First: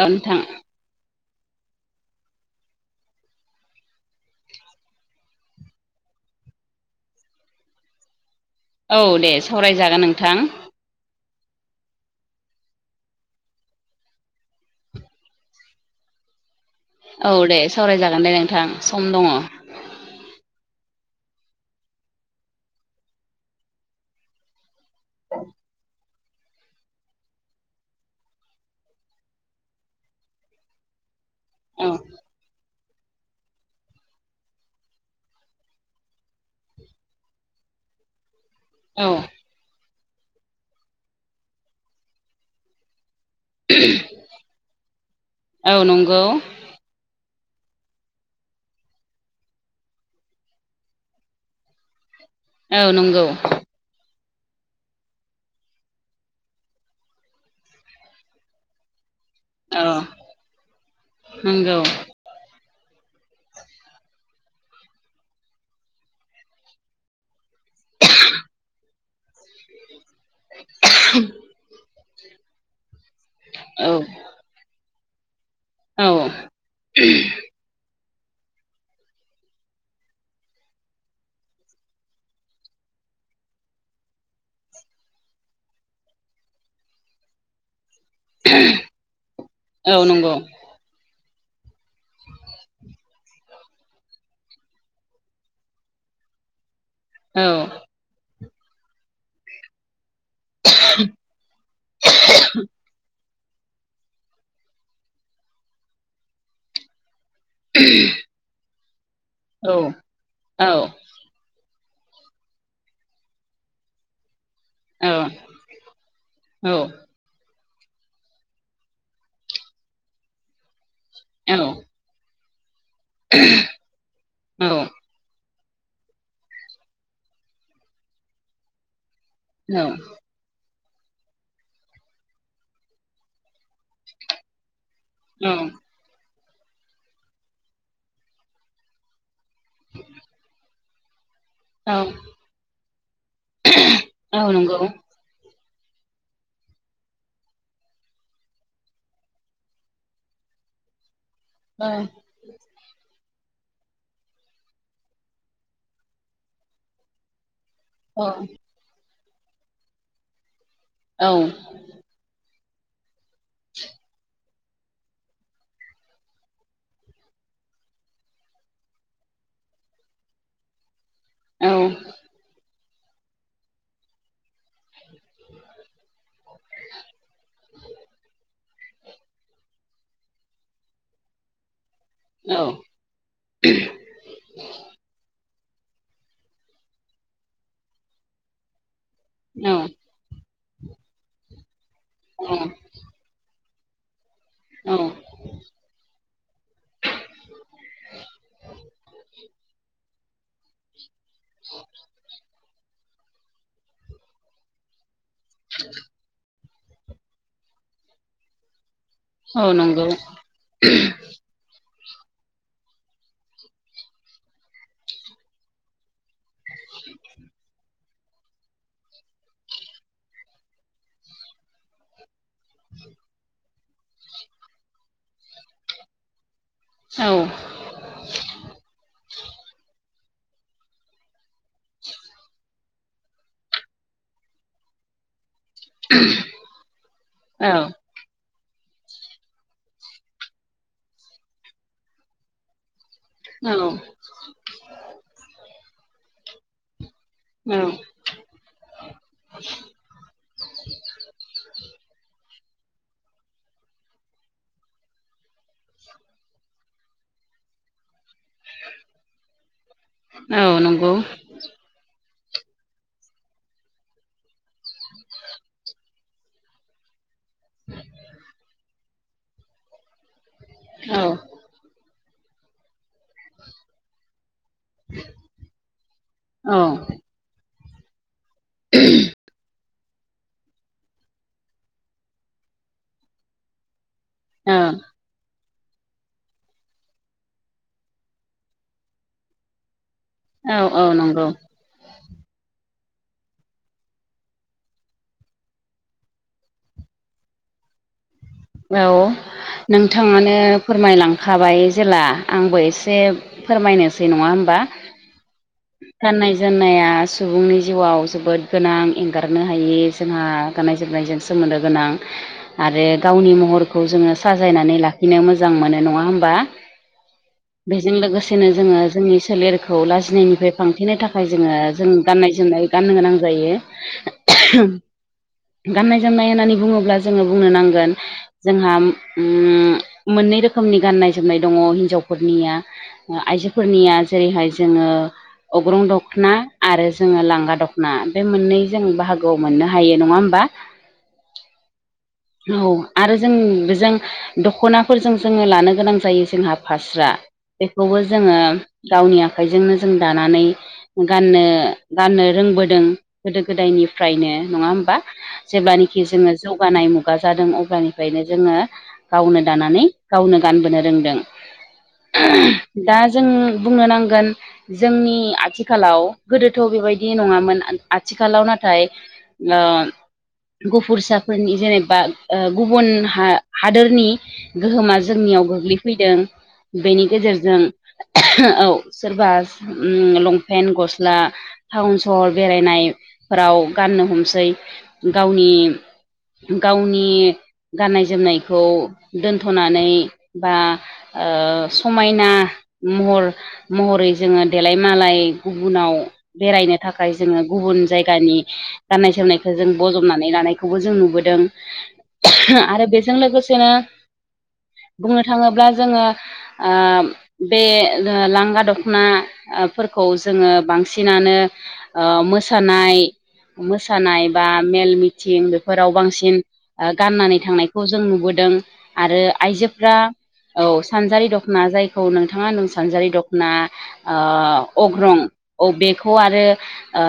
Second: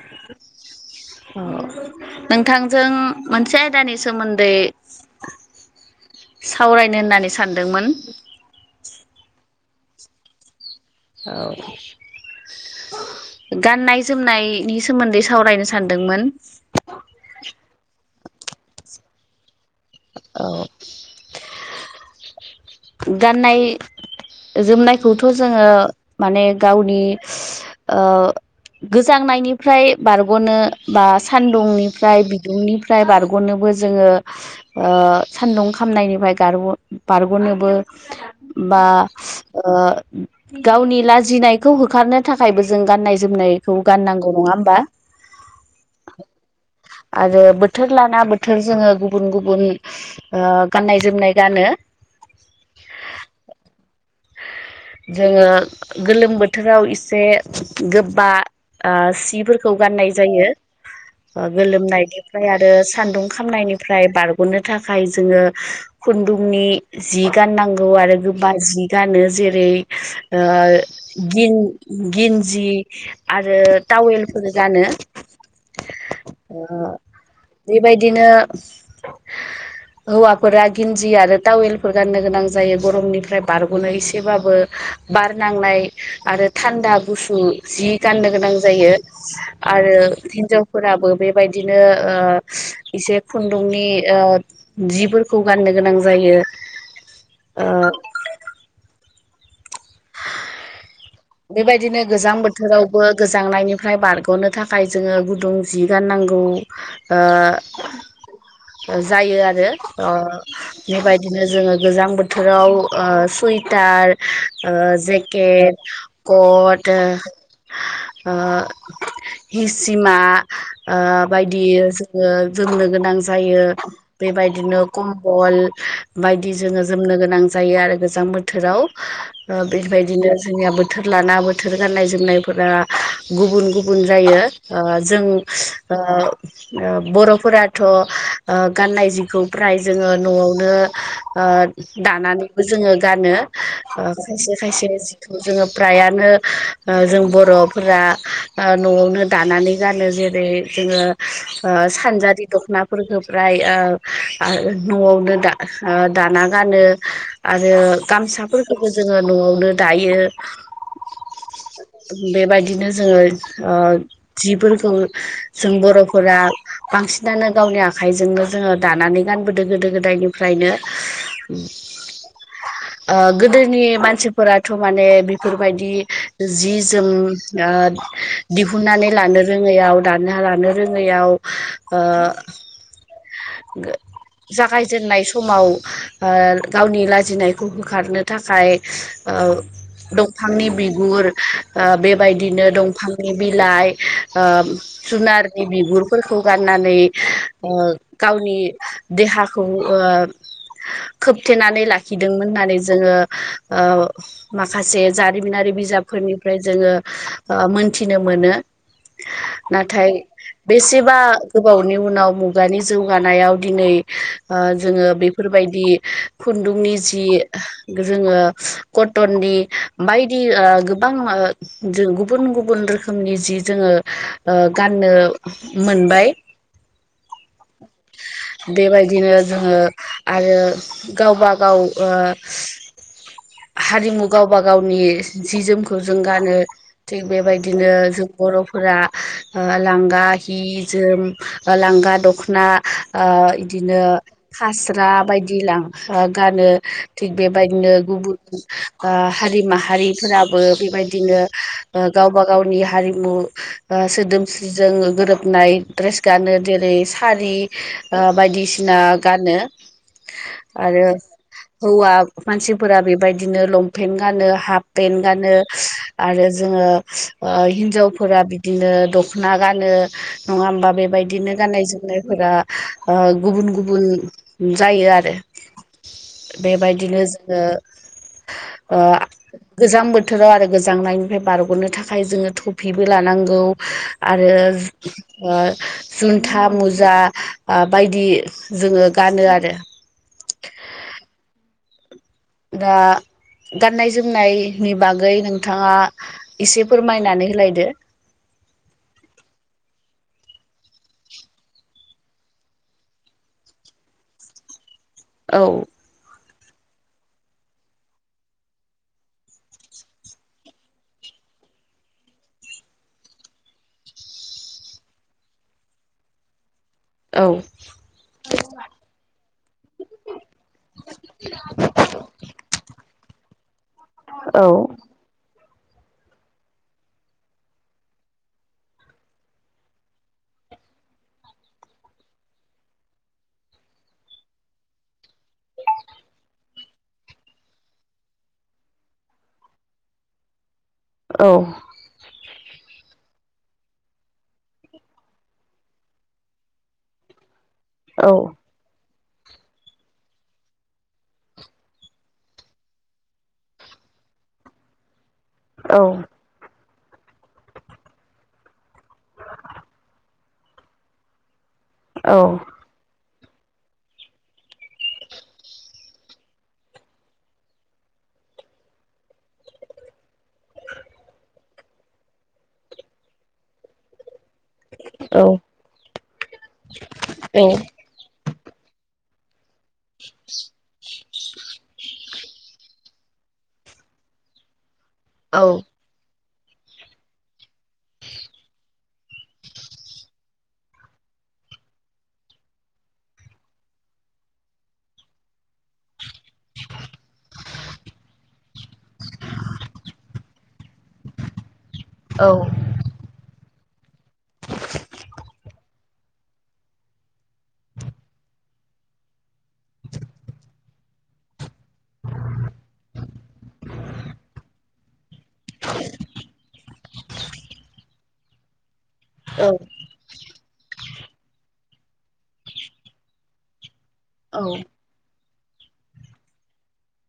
दा नोथां अ नोंथांजों मोनसे आयदानि सोमोन्दै सावरायनो होननानै सानदोंमोन। औ दे सावरायजागोन नोंथां। औ। गाननाय जोमनायनि सोमोन्दै सावरायनो सानदोंमोन। औ दे सावरायजागोन दे नोंथां सम दङ। औ। गाननाय जोमनायखौथ' जोंङो माने गावनि ओ गोजांनायनिफ्राय बारग'नो बा औ सान्दुंनिफ्राय बिदुंनि फ्राय बारग'नोबो जोंङो ओ सान्दुं खामनायनिफ्राय गारग बारग'नो बो बा औ ओ गावनि लाजिनायखौ होखारनो थाखायबो जों गान्नाय जोमनाय खौ गाननांगौ नङा होमबा? औ नंगौ आरो बोथोर लाना बोथोर जोंङो गुबुन गुबुन ओ गाननाय जोमनाय गानो। औ नंगौ। जोङो गोलोम बोथोराव एसे गोबा ओ सि खौ औ गानाय जायो। नंगौ गोलोमनाय ओमफ्राय आरो सान्दुं खामनायनिफ्राय बारग'नो थाखाय जोङो खुन्दुंनि जि गाननांगौ आरो। गोबा जि गाननो जेरै ओ गिन गिन्जि आरो औ टावेलफोर गानो। औ ओ बेबायदिनो हौवाफोरा गिन्जि आरो टावेलफोर गाननो गोनां जायो गरमनिफ्राय बारग'नो एसेबाबो बार नांनाय आरो थान्दा गुसु जि गाननो गोनां जायो। आरो औ नंगौ हिनजाव फोराबो बेबायदिनो ओ एसे दुंनि ओ जिफोरखौ गाननो गोनां जायो। औ! ओ [inaudible] बेबायदिनो गोजां बोथोरावबो गोजांनायनिफ्राय बारग'नो थाखाय जोङो गुदुं जि गाननांगौ ओ जायो आरो औ अ' औ बेबायदि बिदिनो जोङो गोजां बोथोराव ओ सुइटार जेकेट औ कट ओ हिसिमा ओ औ बायदि जोङो जोंनो गोनां जायो बेबायदिनो औ कम्बल बायदि जोङो जोमनो गोनां जायो आरो गोजां बोथोराव। बेबायदिनो जोंनियाबो बोथोर लाना बोथोर गाननाय जोमनायफोरा गुबुन गुबुन जायो। ओ जों ओ बर' फोराथ' गाननाय जिखौ फ्राय जोङो न'आवनो ओ दानानैबो जोङो गानो। औ खायसे नंगौ खायसे जिखौ जोङो फ्रायानो ओ जों बर'फोरा ओ न'आवनो दानानै गानो। जेरै जोङो ओ सानजारि दख'ना फोरखो फ्राय ओ न'आवनो दा दाना गानो‌। आरो औ गामसाफोरखौबो जोङो न'आवनो दायो। औ बेबायदिनो जोङो ओ जिफोरखौ जों बर'फोरा बांसिनानो गावनि आखाइजोंनो जोङो दानानै गानबोदों गोदो गोदायनिफ्रायनो। ओ गोदोनि मानसिफोराथ' माने बेफोरबायदि जि जोम ओ दिहुननानै लानो रोङो लानो रोङैयाव ओ जागायजेननाय समाव ओ गावनि लाजिनायखौ होखारनो थाखाय ओ औ बिफांनि बिगुर ओ बेबायदिनो औ दंफांनि बिलाइ ओ जुनारनि बिगुरफोरखौ गाननानै ओ गावनि देहाखौ खोबथेनानै लाखिदोंमोन होननानै जोङो माखासे जारिमिनारि बिजाबफोरनिफ्राय जोङो मोनथिनो मोनो नाथाय नंगौ बेसेबा गोबावनि उनाव मुगानि जौगानायाव दिनै जोङो बेफोरबायदि खुन्दुंनि जि जोङो कटननि बायदि गोबां जों गुबुन गुबुन रोखोमनि जि जोङो गाननो मोनबाय औ बेबायदिनो जोङो आरो गावबा गाव ओ हारि मुगाव बाग गावनि जि जोमखौ जों गानो थिग औ बेबायदिनो जों बर'फोरा लांगा हि जोम लांगा दख'ना ओ इदिनो हास्रा बायदि लां ओ गानो थिग औ बेबायदिनो गुबुन ओ हारि माहारिफोराबो बेबायदिनो गावबा गावनि हारिमु ओ सोदोमस्रिजों गोरोबनाय द्रेस गानो जेरै सारि ओ बायदिसिना गानो औ आरो नंगौ हौवा मानसिफोरा बेबायदिनो लं पेन्ट गानो हाफ पेन्ट गानो आरो जोङो हिनजावफोरा बिदिनो दख'ना गानो नङा होमबा औ बेबायदिनो गाननाय जोमनायफोरा ओ गुबुन गुबुन जायो आरो औ बेबायदिनो जोङो ओ गोजां बोथोराव आरो गोजांनायनिफ्राय बारग'नो थाखाय जोङो थफिबो लानांगौ। आरो औ ओ जुन्था मुजा बायदि जोङो गानो आरो। औ औ नंगौ। दा गाननाय जोमनायनि बागै नोंथाङा एसे फोरमायनानै होलायदो। औ नोंथाङानो फोरमायलांखाबाय जेला आंबो एसे फोरमायनोसै नङा होमबा? औ गाननाय जोमनाया सुबुंनि जिउआव जोबोद गोनां एंगारनो हायि जोंहा गाननाय जोमनायजों सोमोन्दो गोनां आरो गावनि महरखौ जोङो साजायनानै लाखिनो मोजां मोनो नङा होमबा। औ बेजों लोगोसेनो जोङो जोंनि सोलेरखौ लाजिनायनिफ्राय फांथेनो थाखाय जोङो जों गाननाय जोमनाय गाननो गोनां जायो। औ गाननाय जोमनाय होननानै बुङोब्ला जोङो बुंनो नांगोन जोंहा उम मोननै रोखोमनि गाननाय जोमनाय दङ हिनजावफोरनिया। आइजोफोरनिया जेरैहाय जोङो अग्रं दख'ना आरो जोङो लांगा दख'ना बे मोननै जों बाहागोआव मोननो हायो नङा होमबा? औ औ आरो जों बेजों दख'नाफोरजों जोङो लानो गोनां जायो जोंहा फास्रा बेखौबो औ जोङो गावनि आखाइजोंनो जों दानानै गाननो गाननो रोंबोदों गोदो गोदायनिफ्रायनो नङा होमबा? औ जेलानाखि जोङो जौगानाय मुुं गा जादों अब्लानिफ्रायनो जोङो गावनो दानानै गावनो गानबोनो रोंदों। औ दा जों बुंनो नांगोन जोंनि आथिखालाव गोदोथ' बेबायदि नङामोन आथिखालाव नाथाय ओ गुफुरसाफोरनि जेनेब बा ओ गुबुन हा-हादोरनि गोहोमा औ जोंनियाव गोग्लैफैदों बेनि औ गेजेरजों औ सोरबा लंपेन्ट गस्ला टाउन सहर बेरायनायफोराव गाननो हमसै औ गावनि गावनि गाननाय जोमनायखौ दोनथ'नानै बा ओ समायना महर महरै जोङो देलाय मालाय गुबुनाव बेरायनो थाखाय जोङो गुबुन जायगानि गाननाय जोमनायखौ जों बजबनानै लानायखौबो जों नुबोदों। दों औ आरो बेजों लोगोसेनो बुंनो थाङोब्ला जोङो ओ बे लांगा दख'नाफोरखौ जोङो बांसिन बांसिनानो ओ मोसानाय मोसानाय बा मेल मिथिं बेफोराव बांसिन गाननानै थांनायखौ जों नुबोदों आरो आइजोफ्रा औ सानजारि दख'ना जायखौ नोंथाङा नों सानजारि दख'ना औ अग्रं औ बेखौ आरो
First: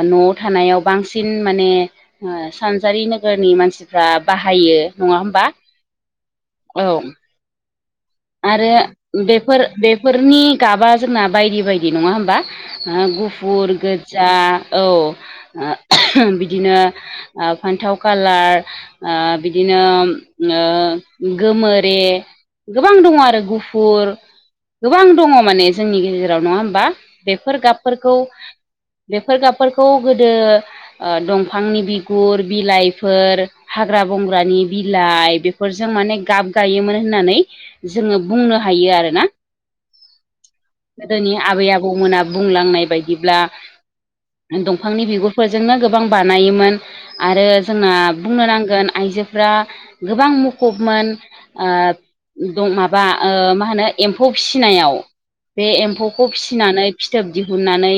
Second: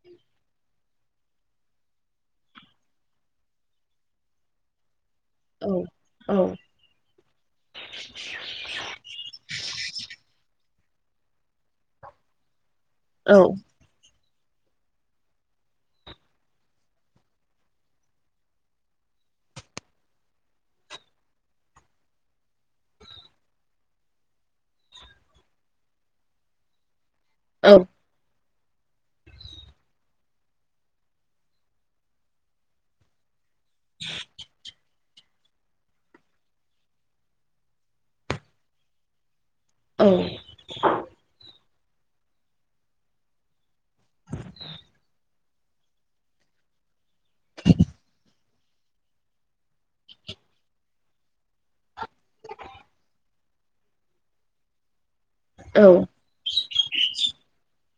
न'आव थानायाव बांसिन माने सानजारि नोगोरनि मानसि बाहायो नङा होमबा? औ औ औ आरो बेफोर बेफोरनि गाबा जोंना बायदि बायदि नङा होमबा औ औ गुफुर गोजा औ बिदिनो फान्थाव कालार ओ बिदिनो गोमोरे गोबां दङ आरो गुफुर गोबां दङ माने जोंनि गेजेराव नङा होमबा बेफोर औ गाबफोरखौ बेफोर गाबफोरखौ गोदो दंफांनि बिगुर बिलाइफोर हाग्रा बंग्रानि बिलाइ बेफोरजों माने गाब गायोमोन होननानै जोङो बुंनो हायो आरोना औ गोदोनि आबै आबौमोना बुंलांनाय बायदिब्ला दंफांनि बिगुरफोरजोंनो गोबां बानायोमोन। आरो जोंना बुंनो नांगोन आइजोफ्रा गोबां मुखुबमोन। माबा मा होनो एम्फौ फिसिनायाव बे एम्फौ फौखौ फिसिनानै फिथोब दिहुननानै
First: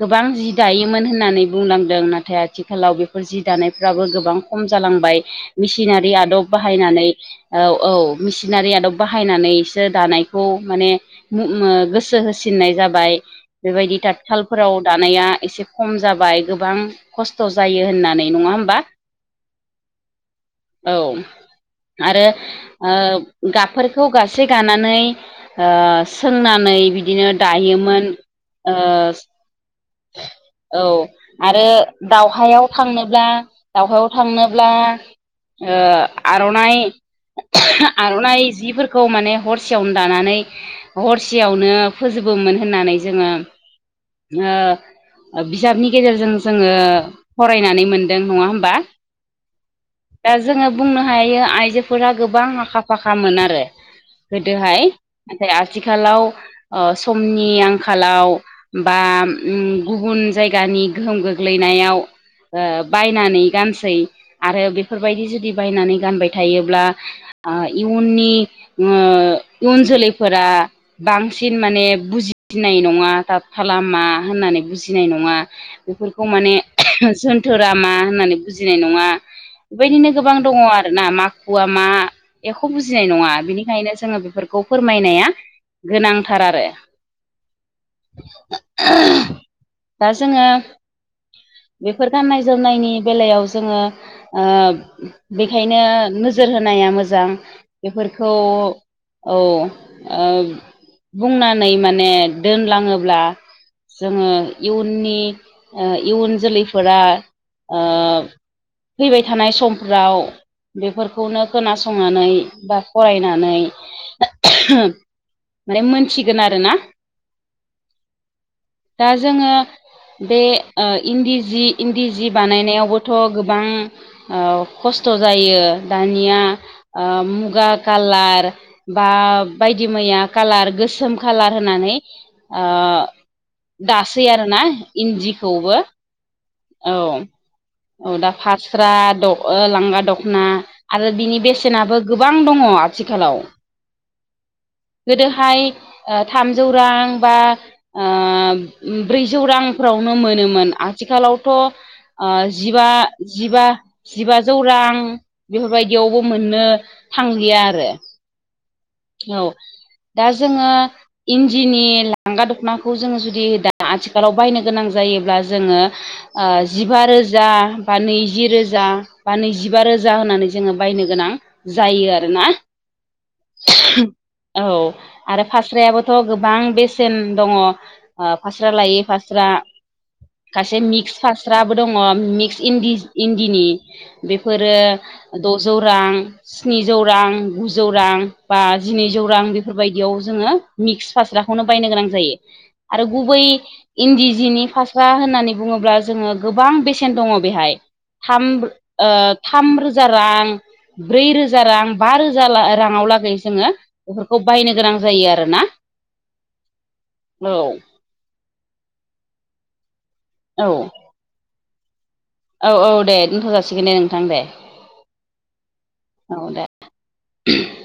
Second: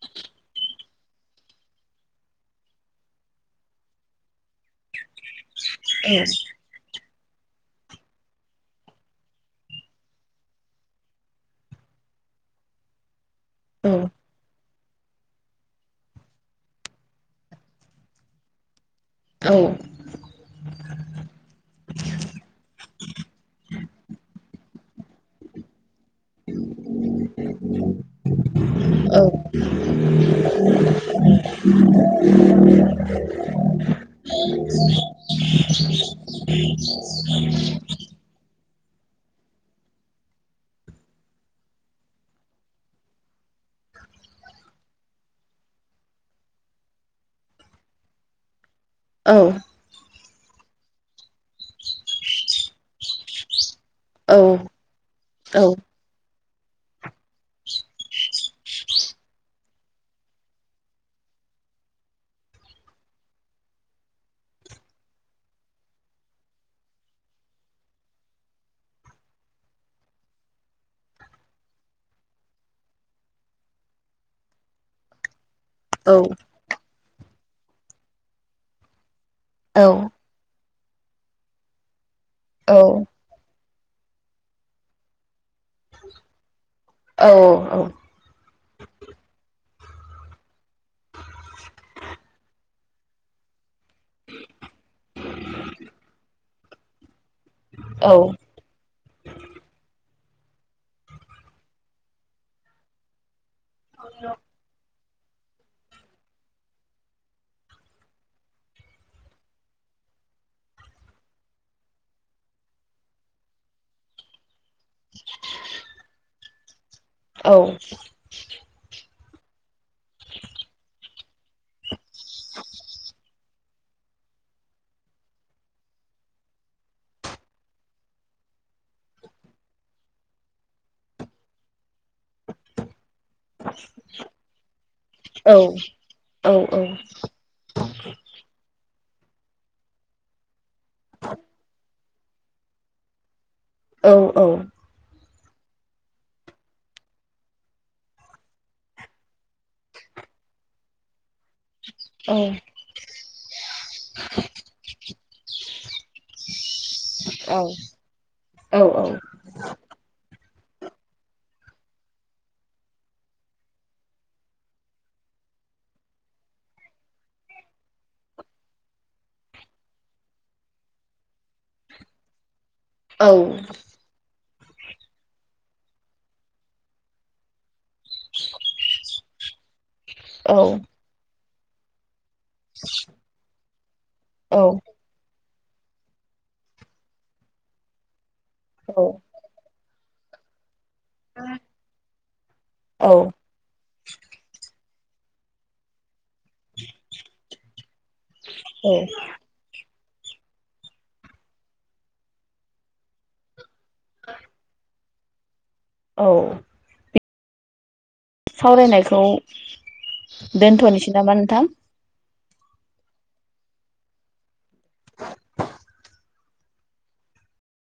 गोबां जि दायोमोन होननानै बुंलांदों नाथाय आथिखालाव बेफोर जि दानायफ्राबो गोबां खम जालांबाय मेसिनारि आदब बाहायनानै औ औ सिनारि आदब बाहायनानैसो दानायखौ माने गोसो होसिननाय जाबाय। बेबायदि थाथखालफोराव दानाया एसे खम जाबाय गोबां खस्थ' जायो होननानै नङा होमबा? औ औ आरो गाबफोरखौ गासे गानानै सोंनानै बिदिनो दायोमोन। ओ औ आरो दाउहायाव थांनोब्ला दाउहायाव थांनोब्ला ओ आर'नाइ आर'नाइ जिफोरखौ माने हरसेयावनो दानानै हरसेयावनो फोजोबोमोन होननानै जोङो बिजाबनि गेजेरजों जोङो फरायनानै मोनदों नङा होमबा औ दा जोङो बुंनो हायो आइजोफोरा गोबां आखा फाखामोन आरो गोदोहाय नाथाय आथिखालाव समनि आंखालाव बा गुबुन जायगानि गोहोम गोग्लैनायाव बायनानै गानसै आरो बेफोरबायदि जुदि बायनानै गानबाय थायोब्ला ओ इयुननि ओ उन जोलैफोरा बांसिन माने बुजिनाय नङा ताटखाला खालामा होननानै बुजिनाय नङा। बेफोरखौ माने जोनथोरा मा होननानै बुजिनाय नङा। बेबायदिनो गोबां दङ आरोना माखुवा मा एख' बुजिनाय नङा बिनिखायनो जोङो बे- फोरखौ फोरमायनाया गोनांथार आरो। औ औ औ [unintelligible] दा जोङो बेफोर गाननाय-जोमनायनि बेलायाव जोङो ओ बेखायनो नोजोर होनाया मोजां। बेफोरखौ औ ओ बुंनानै माने दोनलाङोब्ला जोङो इयुननि ओ इयुन जोलैफोरा ओ फैबाय थानाय समफ्राव बेफोरखौनो खोनासं- संनानै बा फरायनानै [unintelligible] माने मोनथिगोन आरो ना। औ दा जोङो बे ओ इन्दि जि इन्दि जि बानायनायावबोथ' गोबां ओ खस्थ' जायो दानिया ओ मुगा कालार बा बायदि मैया कालार गोसोम कालार होननानै ओ दासै आरो ना इन्दिखौबो औ औ औ दा फास्रा द' ओ लांगा दख'ना आरो बिनि बेसेनाबो गोबां दङ आथिखालाव। औ औ गोदोहाय ओ थामजौ रां बा ओ ब्रैजौ रांफ्रावनो मोनोमोन। आथिखालाव- थ' ओ जिबा जिबा जिबाजौ रां बेफोरबायदियावबो मोननो थांलिया आरो। औ दा जोङो इन्दिनि लांगा दख'नाखौ जोङो जुदि दा आथिखालाव बायनो गोनां जायोब्ला जोङो ओ जिबा रोजा बा नैजि रोजा बा नैजिबा रोजा होनानै जोङो बायनो गोनां जायो आरो ना। औ औ आरो फास्रायाबोथ' गोबां बेसेन दङ। फास्रा लायै फास्रा औ खायसे मिक्स फास्राबो दङ मिक्स इदि-इन्दिनि औ बेफोरो द'जौ रां स्निजौ रां गुजौ रां बा औ जिनैजौ रां बेफोरबायदियाव जोङो मिक्स औ फास्राखौनो बायनो गोनां जायो। आरो औ गुबै इन्दि जिनि फास्रा होननानै बुङोब्ला जोङो गोबां बेसेन दङ बेहाय। थाम ओ थाम रोजा रां ब्रै रोजा रां बा रोजा राङाव लागै जोङो बेफोरखौ बायनो गोनां जायो आरो ना। औ औ सावरायनायखौ औ दोनथ'नोसै नामा नोंथां। औ औ दे दोन्थ' जासिगोन दे नोंथां दे। औ दे